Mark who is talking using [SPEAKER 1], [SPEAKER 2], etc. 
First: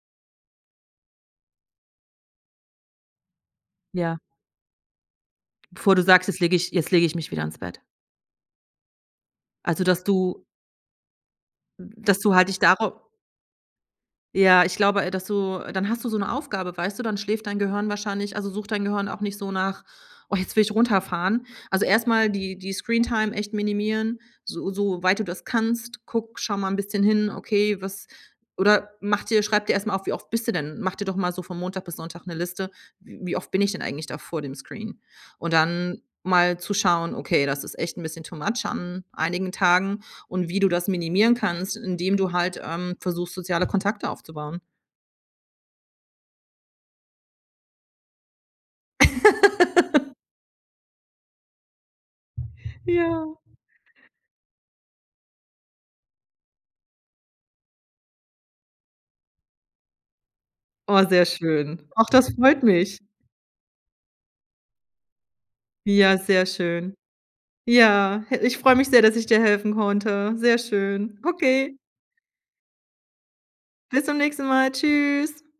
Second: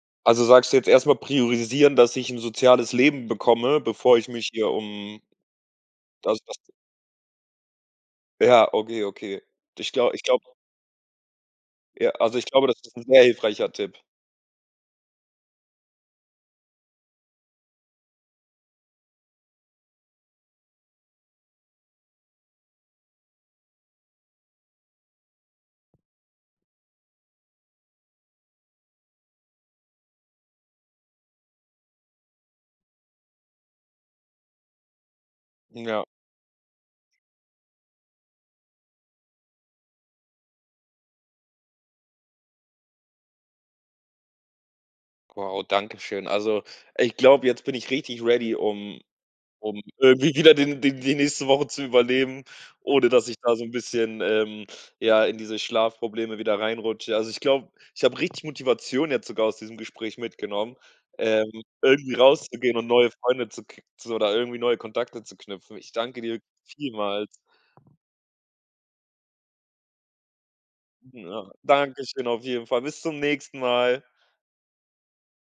[SPEAKER 1] Also, sagst du jetzt erst mal priorisieren, dass ich 'n soziales Leben bekomme, bevor
[SPEAKER 2] Ja.
[SPEAKER 1] ich mich hier um
[SPEAKER 2] Bevor du sagst:
[SPEAKER 1] das
[SPEAKER 2] „Jetzt lege
[SPEAKER 1] das
[SPEAKER 2] ich jetzt lege ich mich wieder ins Bett.“
[SPEAKER 1] Ja, okay, okay.
[SPEAKER 2] Also,
[SPEAKER 1] Ich
[SPEAKER 2] dass
[SPEAKER 1] glau ich glaube
[SPEAKER 2] du hm,
[SPEAKER 1] Ja,
[SPEAKER 2] dass du
[SPEAKER 1] also, ich
[SPEAKER 2] halt dich
[SPEAKER 1] glaube, das ist
[SPEAKER 2] darauf
[SPEAKER 1] 'n sehr hilfreicher Tipp.
[SPEAKER 2] Ja, ich glaube, äh, dass du dann hast du so 'ne Aufgabe, weißt du? Dann schläft dein Gehirn wahrscheinlich also, sucht dein Gehirn auch nicht so nach: „Oh, jetzt will ich runterfahren.“ Also, erst mal die die Screentime echt minimieren, so so weit du das kannst. Guck schau mal bisschen hin: „Okay, was“ oder mach dir schreib dir erst mal auf, wie oft bist du denn mach dir doch mal so von Montag bis Sonntag 'ne Liste: „W wie oft bin ich denn eigentlich da vor dem Screen?“ Und dann
[SPEAKER 1] Ja.
[SPEAKER 2] mal zu schauen: „Okay, das ist echt 'n bisschen too much an einigen Tagen“ und wie du das minimieren kannst, indem du halt, ähm, versuchst, soziale Kontakte aufzubauen.
[SPEAKER 1] Wow, Dankeschön. Also, ich glaube, jetzt bin ich richtig ready, um um irgendwie wieder die die die nächste Woche zu überleben, ohne
[SPEAKER 2] Ja.
[SPEAKER 1] dass ich da so 'n bisschen, ähm, ja, in diese Schlafprobleme wieder reinrutsche. Also, ich glaube ich habe richtig Motivation jetzt sogar aus diesem Gespräch mitgenommen,
[SPEAKER 2] Oh, sehr
[SPEAKER 1] ähm,
[SPEAKER 2] schön. Ach,
[SPEAKER 1] irgendwie
[SPEAKER 2] das freut
[SPEAKER 1] rauszugehen und
[SPEAKER 2] mich.
[SPEAKER 1] neue Freunde zu k zu oder irgendwie neue Kontakte zu knüpfen. Ich
[SPEAKER 2] Ja,
[SPEAKER 1] danke dir
[SPEAKER 2] sehr schön.
[SPEAKER 1] vielmals.
[SPEAKER 2] Ja, ich freue mich sehr, dass ich dir helfen konnte. Sehr schön.
[SPEAKER 1] M ja,
[SPEAKER 2] Okay.
[SPEAKER 1] Dankeschön auf jeden Fall. Bis zum nächsten Mal.
[SPEAKER 2] Bis zum nächsten Mal. Tschüss.